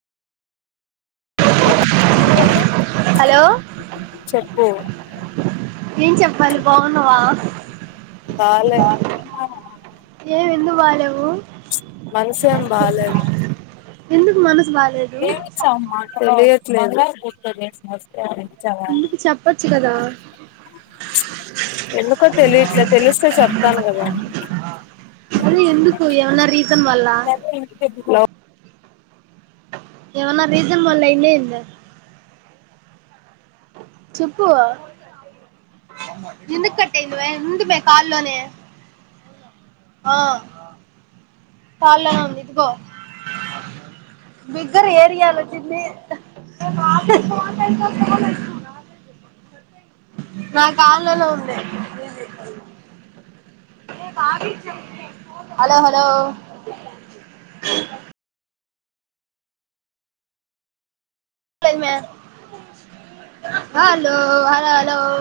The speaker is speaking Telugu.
హలో హలో చెప్పు ఏేం చెప్పాలి బావున్నావా బాలేదు ఏం ఎందుకు బాలేవు మనసుేం బాలేదు ఎందుకు మనసు బాలేదు తెలియదు తేలేదు ఎందుకు చెప్పచ్చు కదా ఎందుకో తెలి ఇట్లా తెలిస్తే చెప్తాను కదా అదే ఎందుకు ఏమన్నా ఏవనా రీసన్ వల్ల అయిందా ఏంది చెప్పు నిందు కట్టందివే నిందు బ కాల్లోనే ఆ కాాల ఇదికో బిగ్గర్ ఏరియాలో చిిన్ని నా కాళ్లలో ఉంది హలో హలో హలో హలో